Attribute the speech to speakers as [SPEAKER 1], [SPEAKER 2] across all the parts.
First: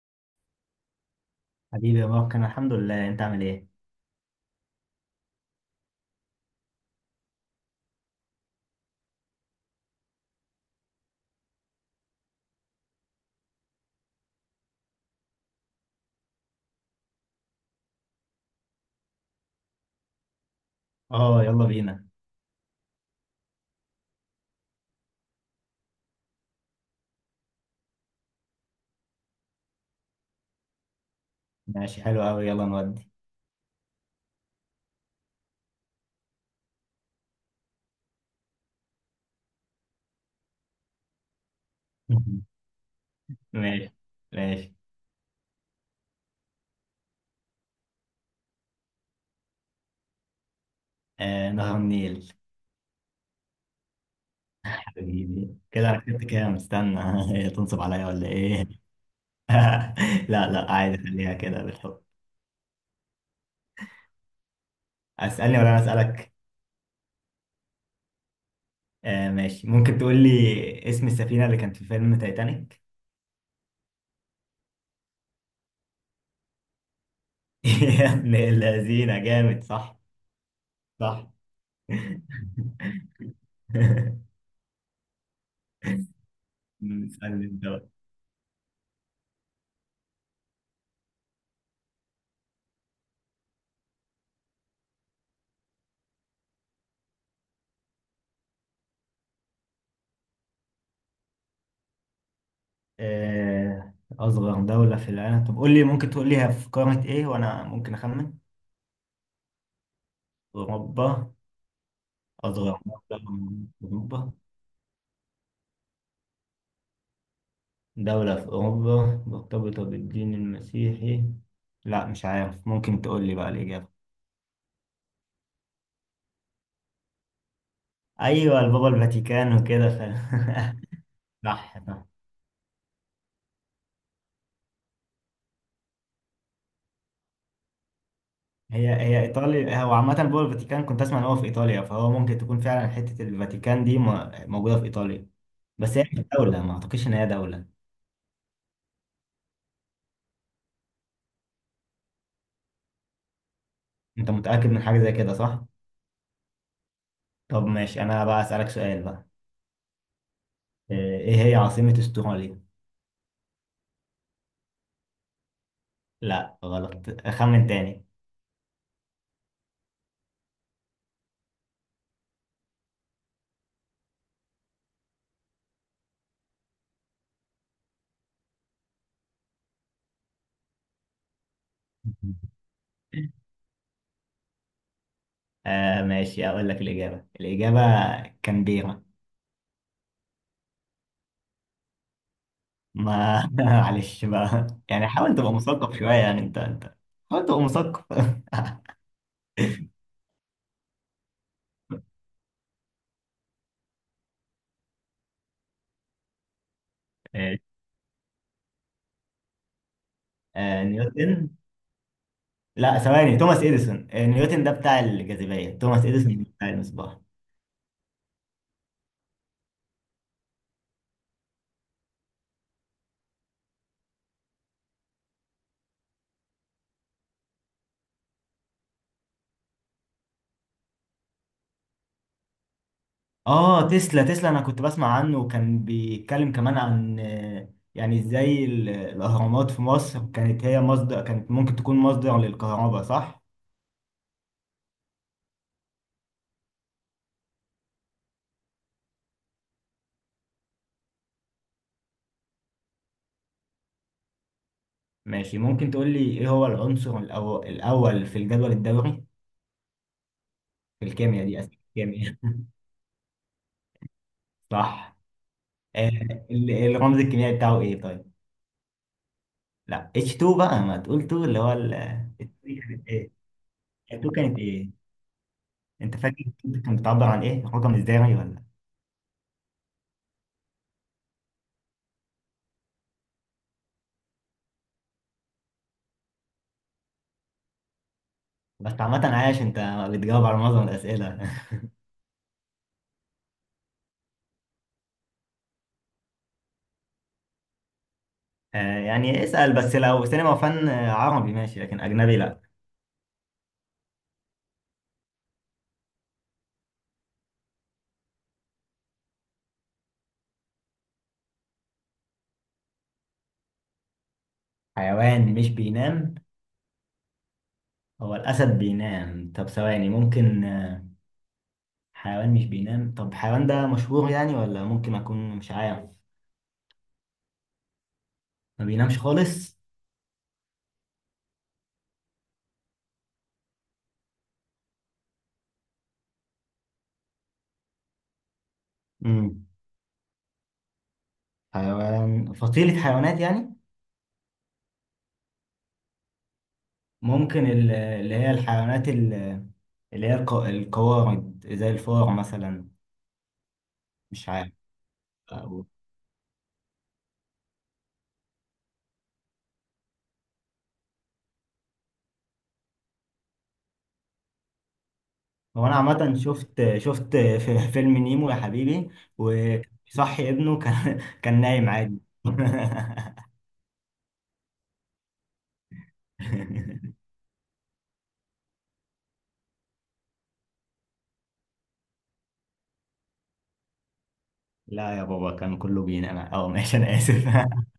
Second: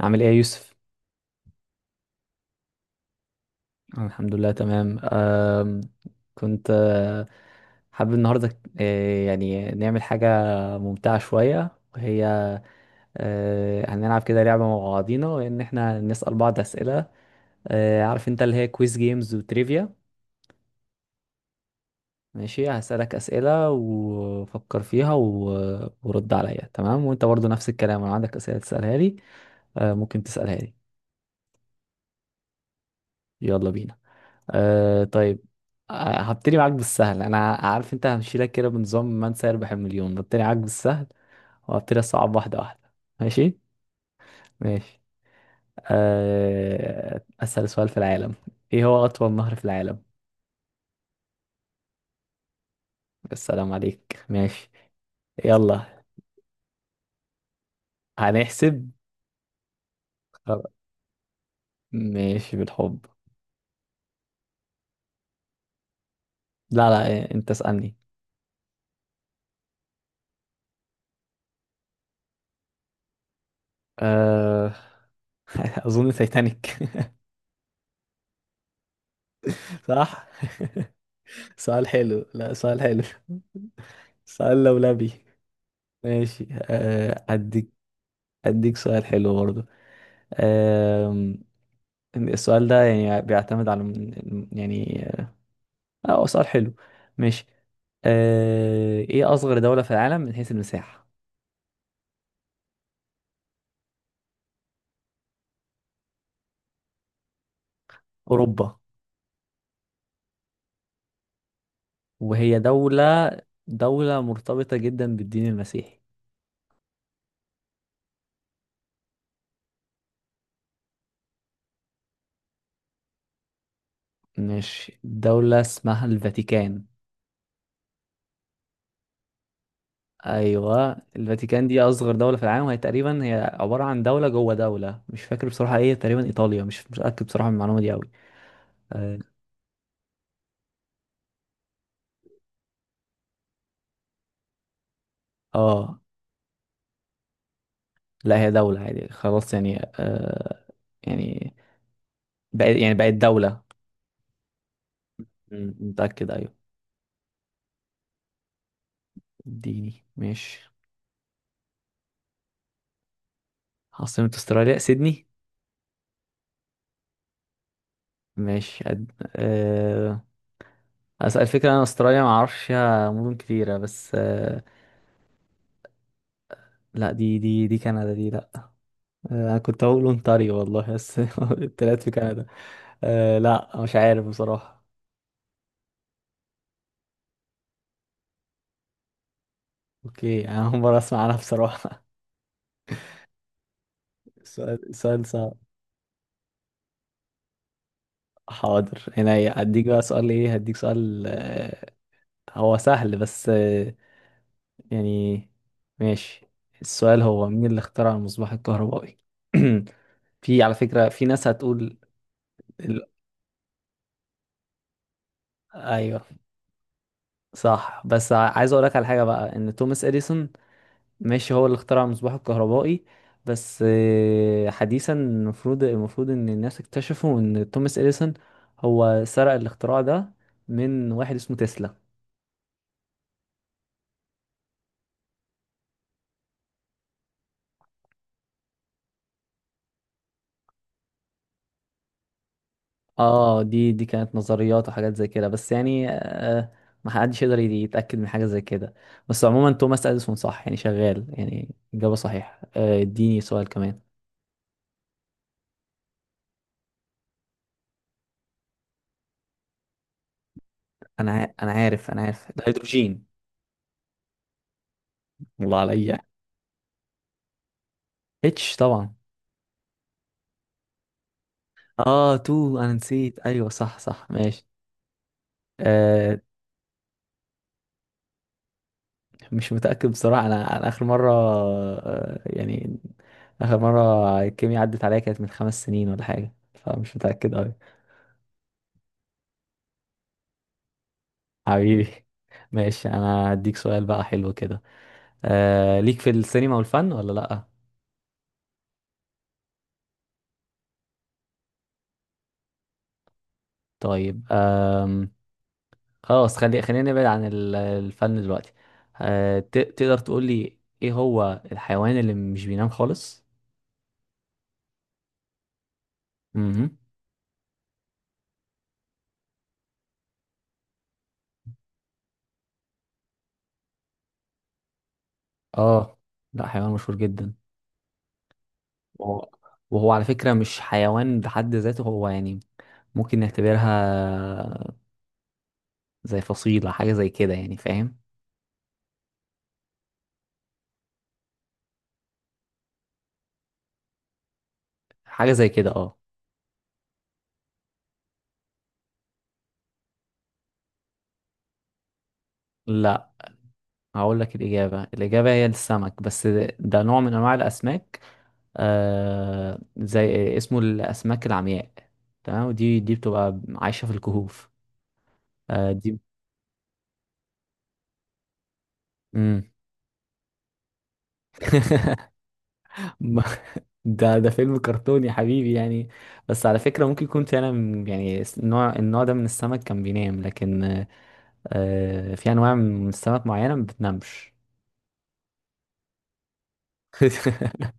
[SPEAKER 1] عامل ايه يا يوسف؟
[SPEAKER 2] حبيبي، يا ممكن الحمد لله. انت عامل ايه؟
[SPEAKER 1] أنا الحمد لله تمام. أم كنت حابب النهارده، يعني نعمل حاجة ممتعة شوية، وهي هنلعب كده لعبة مع بعضينا، وإن احنا نسأل بعض أسئلة. عارف انت اللي هي كويز جيمز وتريفيا.
[SPEAKER 2] اه، يلا بينا.
[SPEAKER 1] ماشي، هسألك أسئلة وفكر فيها ورد عليا، تمام، وانت برضو نفس الكلام، لو عندك أسئلة تسألها لي ممكن تسألها لي.
[SPEAKER 2] ماشي، حلو قوي، يلا نودي.
[SPEAKER 1] يلا بينا. طيب. أه هبتدي معاك بالسهل، انا عارف انت همشيلك كده بنظام من سيربح المليون، هبتدي معاك بالسهل وهبتدي اصعب واحده واحده. ماشي،
[SPEAKER 2] ماشي. ماشي.
[SPEAKER 1] ماشي. اسهل سؤال في العالم، ايه هو اطول نهر في العالم؟
[SPEAKER 2] آه، نهر النيل.
[SPEAKER 1] السلام عليك، ماشي.
[SPEAKER 2] حبيبي كده انا
[SPEAKER 1] يلا
[SPEAKER 2] كنت كام؟ استنى، تنصب عليا ولا
[SPEAKER 1] هنحسب.
[SPEAKER 2] ايه؟ لا لا،
[SPEAKER 1] خلاص.
[SPEAKER 2] عادي، خليها كده بالحب.
[SPEAKER 1] ماشي بالحب.
[SPEAKER 2] اسالني ولا انا اسالك؟
[SPEAKER 1] لا، لا، إيه، انت اسألني.
[SPEAKER 2] آه ماشي، ممكن تقول لي اسم السفينه اللي كانت في فيلم تايتانيك؟
[SPEAKER 1] أه اظن تايتانيك.
[SPEAKER 2] يا ابن اللذينه، جامد، صح؟
[SPEAKER 1] صح.
[SPEAKER 2] صح.
[SPEAKER 1] سؤال حلو، لا، سؤال حلو. سؤال لولبي. ماشي،
[SPEAKER 2] اسالني انت.
[SPEAKER 1] أديك سؤال حلو برضه. آم، السؤال ده يعني بيعتمد على يعني، اه هو سؤال حلو. ماشي. ايه أصغر دولة في العالم من حيث المساحة؟
[SPEAKER 2] آه، أصغر دولة في العالم، طب قول لي، ممكن تقول لي هي في قارة إيه وأنا ممكن أخمن.
[SPEAKER 1] أوروبا.
[SPEAKER 2] أوروبا. أصغر
[SPEAKER 1] وهي
[SPEAKER 2] دولة
[SPEAKER 1] دولة،
[SPEAKER 2] موجودة في
[SPEAKER 1] دولة
[SPEAKER 2] أوروبا.
[SPEAKER 1] مرتبطة جدا بالدين المسيحي.
[SPEAKER 2] دولة في أوروبا مرتبطة بالدين المسيحي. لا مش عارف، ممكن تقول لي بقى الإجابة.
[SPEAKER 1] ماشي، دولة اسمها الفاتيكان.
[SPEAKER 2] أيوة، البابا الفاتيكان وكده ف...
[SPEAKER 1] أيوة، الفاتيكان
[SPEAKER 2] صح
[SPEAKER 1] دي
[SPEAKER 2] صح.
[SPEAKER 1] أصغر دولة في العالم، وهي تقريبا هي عبارة عن دولة جوه دولة. مش فاكر بصراحة ايه، تقريبا إيطاليا، مش متأكد بصراحة من المعلومة دي أوي.
[SPEAKER 2] هي
[SPEAKER 1] اه.
[SPEAKER 2] هي إيطاليا. هو عامة البابا الفاتيكان كنت أسمع إن هو في إيطاليا، فهو ممكن تكون فعلا حتة الفاتيكان دي موجودة في إيطاليا. بس
[SPEAKER 1] آه.
[SPEAKER 2] هي مش دولة، ما أعتقدش إن هي دولة.
[SPEAKER 1] لا، هي دولة عادي خلاص، يعني يعني بقت، يعني بقت دولة.
[SPEAKER 2] أنت متأكد من حاجة زي كده، صح؟
[SPEAKER 1] متأكد، أيوة.
[SPEAKER 2] طب ماشي، انا بقى اسالك سؤال بقى.
[SPEAKER 1] اديني، ماشي.
[SPEAKER 2] ايه هي عاصمة استراليا؟
[SPEAKER 1] عاصمة استراليا سيدني.
[SPEAKER 2] لا غلط، اخمن تاني.
[SPEAKER 1] ماشي، أد... آه أسأل، الفكرة أنا استراليا معرفش فيها مدن كتيرة، بس لا، دي كندا دي، لا. أنا كنت هقول أونتاريو والله، بس التلات في كندا. لا، مش عارف بصراحة.
[SPEAKER 2] آه ماشي، اقول لك الاجابة، الاجابة كانبيرا.
[SPEAKER 1] أوكي، أنا أول مرة أسمع عنها بصراحة.
[SPEAKER 2] ما معلش بقى،
[SPEAKER 1] سؤال،
[SPEAKER 2] يعني
[SPEAKER 1] سؤال
[SPEAKER 2] حاول تبقى
[SPEAKER 1] صعب.
[SPEAKER 2] مثقف شوية، يعني انت. حاول تبقى مثقف.
[SPEAKER 1] حاضر، هنا هديك بقى سؤال، إيه، هديك سؤال. هو سهل، بس يعني ماشي، السؤال هو
[SPEAKER 2] ماشي.
[SPEAKER 1] مين اللي اخترع المصباح الكهربائي؟ في، على
[SPEAKER 2] آه
[SPEAKER 1] فكرة، في ناس
[SPEAKER 2] نيوتن.
[SPEAKER 1] هتقول.
[SPEAKER 2] لا
[SPEAKER 1] ال...
[SPEAKER 2] ثواني، توماس اديسون. آه نيوتن ده بتاع الجاذبية، توماس
[SPEAKER 1] ايوه،
[SPEAKER 2] اديسون بتاع المصباح.
[SPEAKER 1] صح، بس عايز اقول لك على حاجة بقى، ان توماس اديسون، ماشي، هو اللي اخترع المصباح الكهربائي. بس حديثا، المفروض، المفروض ان الناس اكتشفوا ان توماس اديسون هو سرق الاختراع ده من واحد اسمه تسلا.
[SPEAKER 2] اه تسلا، تسلا انا كنت بسمع عنه وكان بيتكلم كمان عن يعني ازاي الاهرامات في مصر كانت هي مصدر، كانت ممكن تكون مصدر للكهرباء، صح؟
[SPEAKER 1] اه، دي كانت نظريات وحاجات زي كده، بس يعني ما حدش يقدر يتأكد من حاجة زي كده. بس عموما، توماس اديسون صح، يعني شغال، يعني إجابة صحيحة. اديني سؤال كمان.
[SPEAKER 2] ماشي، ممكن تقول لي ايه هو العنصر الاول في الجدول الدوري؟ في
[SPEAKER 1] انا
[SPEAKER 2] الكيمياء،
[SPEAKER 1] ع-
[SPEAKER 2] دي
[SPEAKER 1] انا
[SPEAKER 2] اسئله
[SPEAKER 1] عارف انا
[SPEAKER 2] الكيمياء.
[SPEAKER 1] عارف الهيدروجين.
[SPEAKER 2] صح.
[SPEAKER 1] والله
[SPEAKER 2] آه
[SPEAKER 1] عليا.
[SPEAKER 2] الرمز الكيميائي بتاعه ايه طيب؟
[SPEAKER 1] اتش طبعا.
[SPEAKER 2] لا H2 بقى، ما تقول 2 اللي هو ال
[SPEAKER 1] اه تو،
[SPEAKER 2] 2.
[SPEAKER 1] انا
[SPEAKER 2] كانت ايه
[SPEAKER 1] نسيت. ايوه، صح، صح،
[SPEAKER 2] 2؟ كانت
[SPEAKER 1] ماشي.
[SPEAKER 2] ايه انت
[SPEAKER 1] آه
[SPEAKER 2] فاكر 2 كانت بتعبر عن ايه، رقم ازاي ولا؟
[SPEAKER 1] مش متأكد بصراحة، انا اخر مرة، يعني اخر مرة الكيمياء عدت عليا كانت من 5 سنين ولا حاجة، فمش متأكد أوي.
[SPEAKER 2] بس عامة عايش انت، بتجاوب على معظم الأسئلة.
[SPEAKER 1] حبيبي. ماشي، انا اديك سؤال بقى حلو كده. ليك في السينما والفن ولا لا؟
[SPEAKER 2] يعني اسأل، بس لو سينما وفن عربي ماشي، لكن أجنبي لأ.
[SPEAKER 1] طيب، خلاص، خلينا نبعد عن الفن دلوقتي. تقدر تقول لي ايه هو الحيوان اللي مش بينام خالص؟
[SPEAKER 2] حيوان مش بينام؟
[SPEAKER 1] امم.
[SPEAKER 2] هو الأسد بينام. طب ثواني، ممكن حيوان مش بينام؟ طب الحيوان ده مشهور يعني، ولا ممكن أكون مش عارف؟
[SPEAKER 1] اه، لا، حيوان مشهور جدا.
[SPEAKER 2] ما بينامش
[SPEAKER 1] وهو
[SPEAKER 2] خالص؟
[SPEAKER 1] وهو على فكرة مش حيوان بحد ذاته، هو يعني ممكن نعتبرها زي فصيلة، حاجة زي كده، يعني فاهم.
[SPEAKER 2] امم، حيوان فصيلة حيوانات يعني؟
[SPEAKER 1] حاجة زي كده، اه.
[SPEAKER 2] ممكن اللي هي الحيوانات القوارض زي الفار مثلا.
[SPEAKER 1] لا، هقول
[SPEAKER 2] مش
[SPEAKER 1] لك
[SPEAKER 2] عارف.
[SPEAKER 1] الإجابة. الإجابة هي السمك، بس ده نوع من أنواع الأسماك. زي اسمه الأسماك العمياء. تمام، ودي، دي بتبقى عايشة في الكهوف.
[SPEAKER 2] هو انا
[SPEAKER 1] دي.
[SPEAKER 2] عامه شفت في فيلم نيمو يا حبيبي،
[SPEAKER 1] مم.
[SPEAKER 2] وصحي ابنه كان كان نايم عادي.
[SPEAKER 1] ما- ده فيلم كرتون يا حبيبي، يعني. بس على فكرة ممكن يكون فعلا، يعني النوع، النوع ده من السمك كان بينام، لكن في أنواع من السمك معينة ما بتنامش.
[SPEAKER 2] لا يا بابا، كان كله بينام. اه ماشي، انا اسف.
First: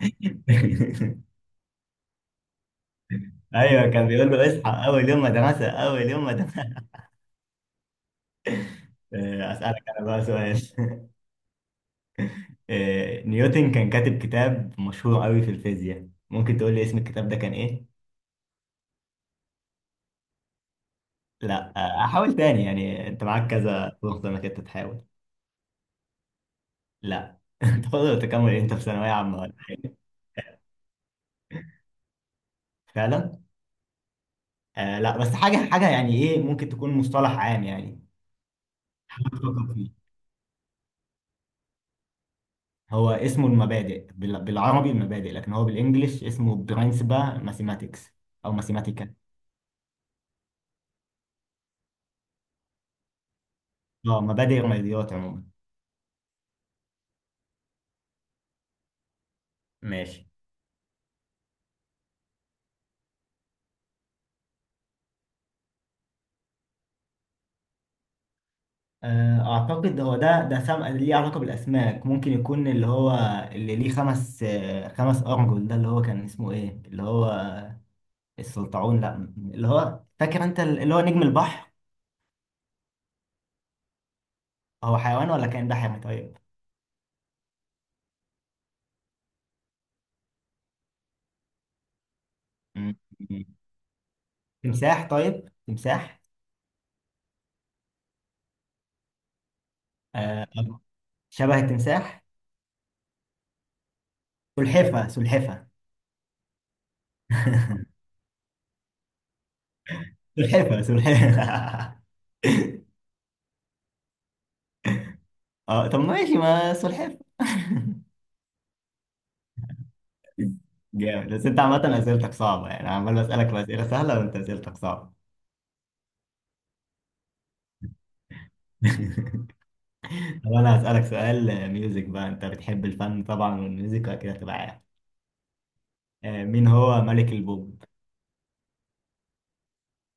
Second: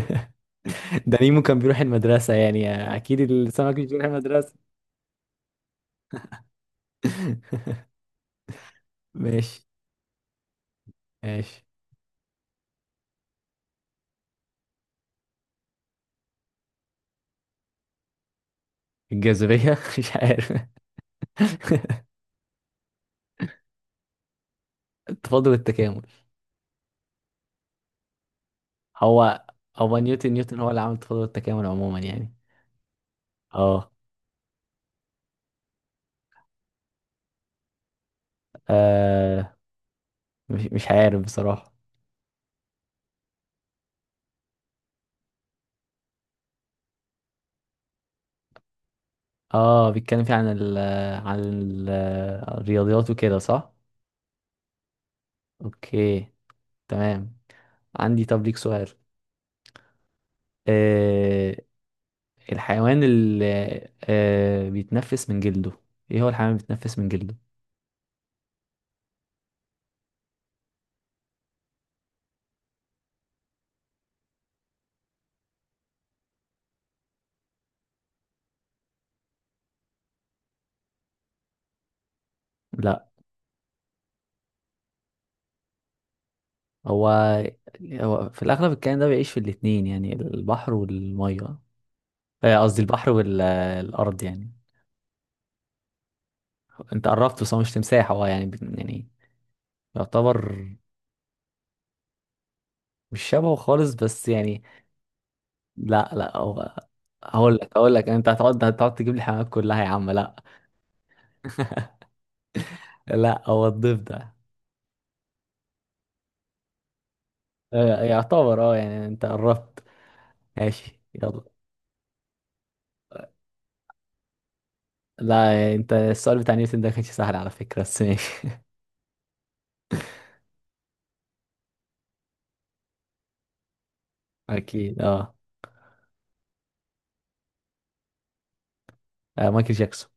[SPEAKER 1] ده نيمو كان بيروح المدرسة، يعني أكيد السمك مش
[SPEAKER 2] ايوه
[SPEAKER 1] بيروح
[SPEAKER 2] كان بيقول له
[SPEAKER 1] المدرسة.
[SPEAKER 2] اصحى، اول يوم مدرسه، اول يوم مدرسه.
[SPEAKER 1] ماشي،
[SPEAKER 2] اسالك انا بقى سؤال.
[SPEAKER 1] ماشي.
[SPEAKER 2] آه، نيوتن كان كاتب كتاب مشهور قوي في الفيزياء، ممكن تقول لي اسم الكتاب ده كان ايه؟
[SPEAKER 1] الجاذبية. مش عارف.
[SPEAKER 2] لا احاول تاني، يعني انت معاك كذا فرصه انك انت تحاول.
[SPEAKER 1] التفاضل والتكامل.
[SPEAKER 2] لا، تقدر تكمل انت في ثانويه
[SPEAKER 1] هو
[SPEAKER 2] عامه.
[SPEAKER 1] هو نيوتن، نيوتن هو اللي عمل التفاضل والتكامل عموما، يعني
[SPEAKER 2] فعلا.
[SPEAKER 1] اه.
[SPEAKER 2] آه لا، بس حاجة حاجة يعني، ايه ممكن تكون مصطلح عام يعني
[SPEAKER 1] آه،
[SPEAKER 2] بتفكر فيه.
[SPEAKER 1] مش عارف بصراحة.
[SPEAKER 2] هو اسمه المبادئ، بالعربي المبادئ، لكن هو بالانجلش اسمه برنسبا ماثيماتكس او ماثيماتيكا.
[SPEAKER 1] اه، بيتكلم فيه عن ال الرياضيات وكده، صح؟
[SPEAKER 2] اه مبادئ الرياضيات عموما.
[SPEAKER 1] اوكي، تمام. عندي، طب ليك سؤال.
[SPEAKER 2] ماشي.
[SPEAKER 1] آه الحيوان اللي بيتنفس من جلده، ايه هو الحيوان اللي بيتنفس من جلده؟
[SPEAKER 2] آه اعتقد هو ده ليه علاقة بالاسماك، ممكن يكون اللي هو اللي ليه خمس خمس ارجل، ده اللي هو كان اسمه ايه، اللي هو السلطعون؟ لا اللي هو، فاكر انت، اللي هو نجم البحر؟
[SPEAKER 1] لا،
[SPEAKER 2] هو حيوان ولا كائن بحري طيب؟
[SPEAKER 1] هو هو في الأغلب الكائن ده بيعيش في الاتنين، يعني البحر والمية، قصدي
[SPEAKER 2] مم.
[SPEAKER 1] البحر والأرض، يعني.
[SPEAKER 2] تمساح، طيب تمساح.
[SPEAKER 1] أنت قربت، بس هو مش تمساح، هو يعني،
[SPEAKER 2] آه
[SPEAKER 1] يعتبر،
[SPEAKER 2] شبه التمساح.
[SPEAKER 1] مش شبهه خالص، بس يعني.
[SPEAKER 2] سلحفة، سلحفة.
[SPEAKER 1] لا، لا، هقول لك، هقول لك، أنت هتقعد، هتقعد تجيب لي حيوانات كلها يا عم، لا.
[SPEAKER 2] سلحفة، سلحفة.
[SPEAKER 1] لا، هو الضيف ده.
[SPEAKER 2] اه طب ماشي، ما سلحفة.
[SPEAKER 1] يعتبر، يعني، أنت قربت. ماشي،
[SPEAKER 2] جامد.
[SPEAKER 1] يلا.
[SPEAKER 2] بس انت عامة اسئلتك صعبة، يعني عمال بسألك في اسئلة سهلة وانت اسئلتك صعبة.
[SPEAKER 1] لا، أنت السؤال بتاع نيوتن ده كانش سهل على فكرة، بس ماشي.
[SPEAKER 2] طب انا هسألك سؤال ميوزك بقى، انت بتحب الفن طبعا والميوزك كده، تبقى عارف
[SPEAKER 1] أكيد، اه.
[SPEAKER 2] آه، مين هو ملك البوب؟
[SPEAKER 1] مايكل جاكسون.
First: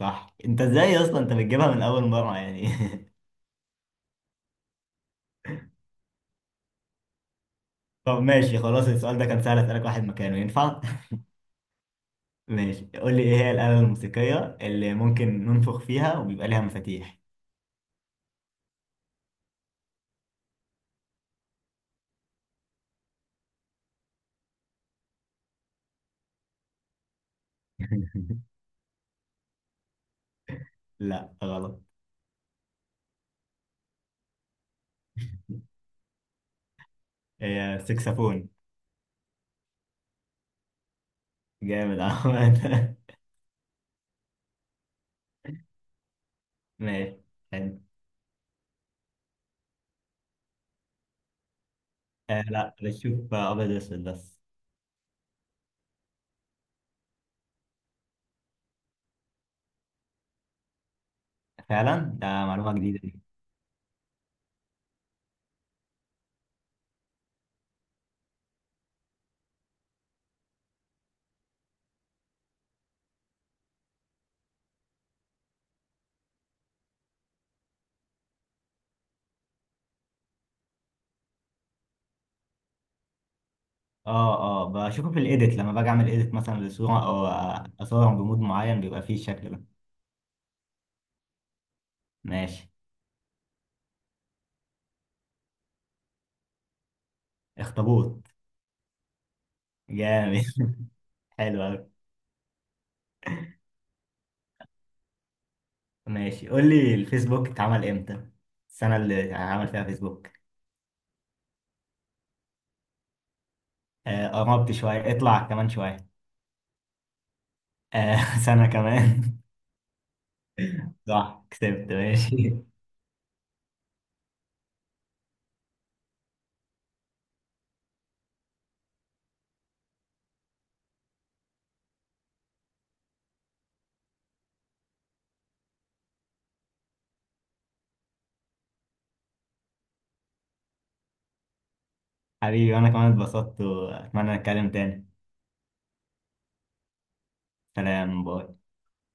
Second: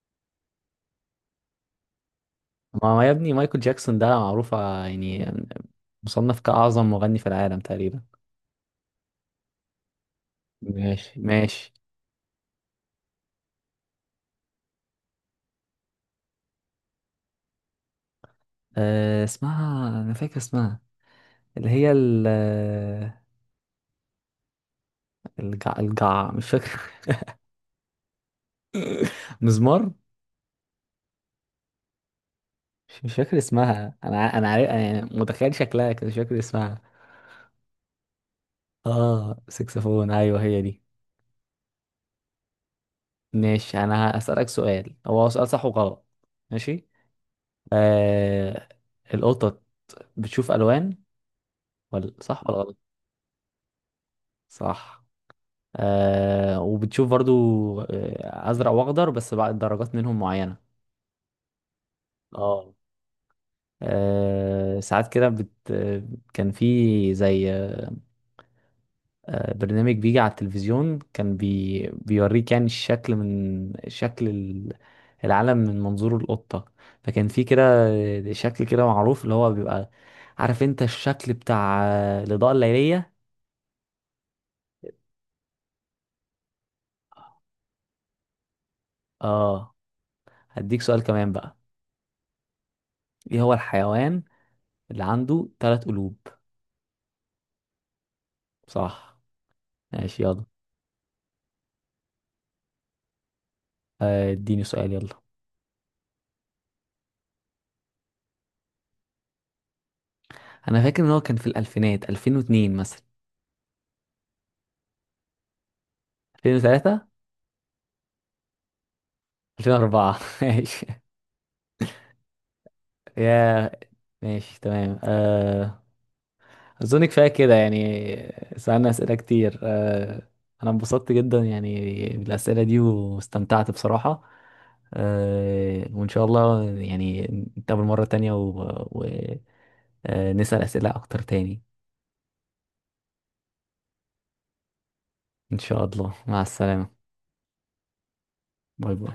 [SPEAKER 2] صح. انت ازاي اصلا انت بتجيبها من اول مرة يعني؟
[SPEAKER 1] ما هو يا ابني مايكل جاكسون ده معروف، يعني مصنف كأعظم مغني في العالم تقريبا.
[SPEAKER 2] طب ماشي خلاص، السؤال ده كان سهل، اسألك واحد مكانه ينفع.
[SPEAKER 1] ماشي، ماشي.
[SPEAKER 2] ماشي، قول لي ايه هي الآلة الموسيقية اللي ممكن ننفخ فيها وبيبقى ليها مفاتيح؟
[SPEAKER 1] اسمها، أنا فاكر اسمها، اللي هي ال آه، الجع، الجع مش فاكر. مزمار.
[SPEAKER 2] لا غلط.
[SPEAKER 1] مش فاكر اسمها، أنا عارف، أنا يعني متخيل شكلها كده، مش فاكر اسمها.
[SPEAKER 2] هي سكسفون.
[SPEAKER 1] سكسفون، أيوه هي دي.
[SPEAKER 2] جامد عمد.
[SPEAKER 1] ماشي، أنا هسألك سؤال، هو سؤال صح وغلط. ماشي.
[SPEAKER 2] ماشي، حلو.
[SPEAKER 1] أه القطط بتشوف ألوان، ولا
[SPEAKER 2] آه
[SPEAKER 1] صح ولا
[SPEAKER 2] لا،
[SPEAKER 1] غلط؟
[SPEAKER 2] بشوف ابيض واسود بس.
[SPEAKER 1] صح. وبتشوف برضو ازرق واخضر، بس بعد درجات منهم معينه.
[SPEAKER 2] فعلا ده معلومة
[SPEAKER 1] اه.
[SPEAKER 2] جديدة دي.
[SPEAKER 1] ساعات كده بت... آه، كان في زي برنامج بيجي على التلفزيون، كان بيوريك يعني الشكل، من شكل العالم من منظور القطة. فكان في كده شكل كده معروف، اللي هو بيبقى، عارف انت الشكل بتاع الإضاءة الليلية.
[SPEAKER 2] اه اه بشوفه في الايديت لما باجي اعمل ايديت مثلا لصورة او اصورها بمود معين، بيبقى فيه الشكل ده.
[SPEAKER 1] اه، هديك سؤال كمان بقى.
[SPEAKER 2] ماشي.
[SPEAKER 1] ايه هو الحيوان اللي عنده 3 قلوب؟
[SPEAKER 2] اخطبوط.
[SPEAKER 1] صح. ماشي،
[SPEAKER 2] جامد.
[SPEAKER 1] يلا.
[SPEAKER 2] حلو أوي.
[SPEAKER 1] اديني سؤال يلا.
[SPEAKER 2] ماشي، قول لي الفيسبوك اتعمل امتى؟ السنة اللي اتعمل فيها فيسبوك.
[SPEAKER 1] انا فاكر ان هو كان في الالفينات، 2002 مثلا.
[SPEAKER 2] قربت شوية، اطلع كمان شوية.
[SPEAKER 1] 2003.
[SPEAKER 2] آه، سنة كمان.
[SPEAKER 1] 2004. ماشي
[SPEAKER 2] صح كسبت، ماشي.
[SPEAKER 1] يا ماشي، تمام. اظن كفايه كده، يعني سألنا اسئله كتير. انا انبسطت جدا يعني بالاسئله دي، واستمتعت بصراحه. وان شاء الله يعني نتقابل مره تانية، ونسال اسئله اكتر تاني.
[SPEAKER 2] حبيبي، وأنا كمان اتبسطت وأتمنى نتكلم تاني.
[SPEAKER 1] ان شاء الله، مع السلامه.
[SPEAKER 2] سلام، باي.
[SPEAKER 1] باي باي.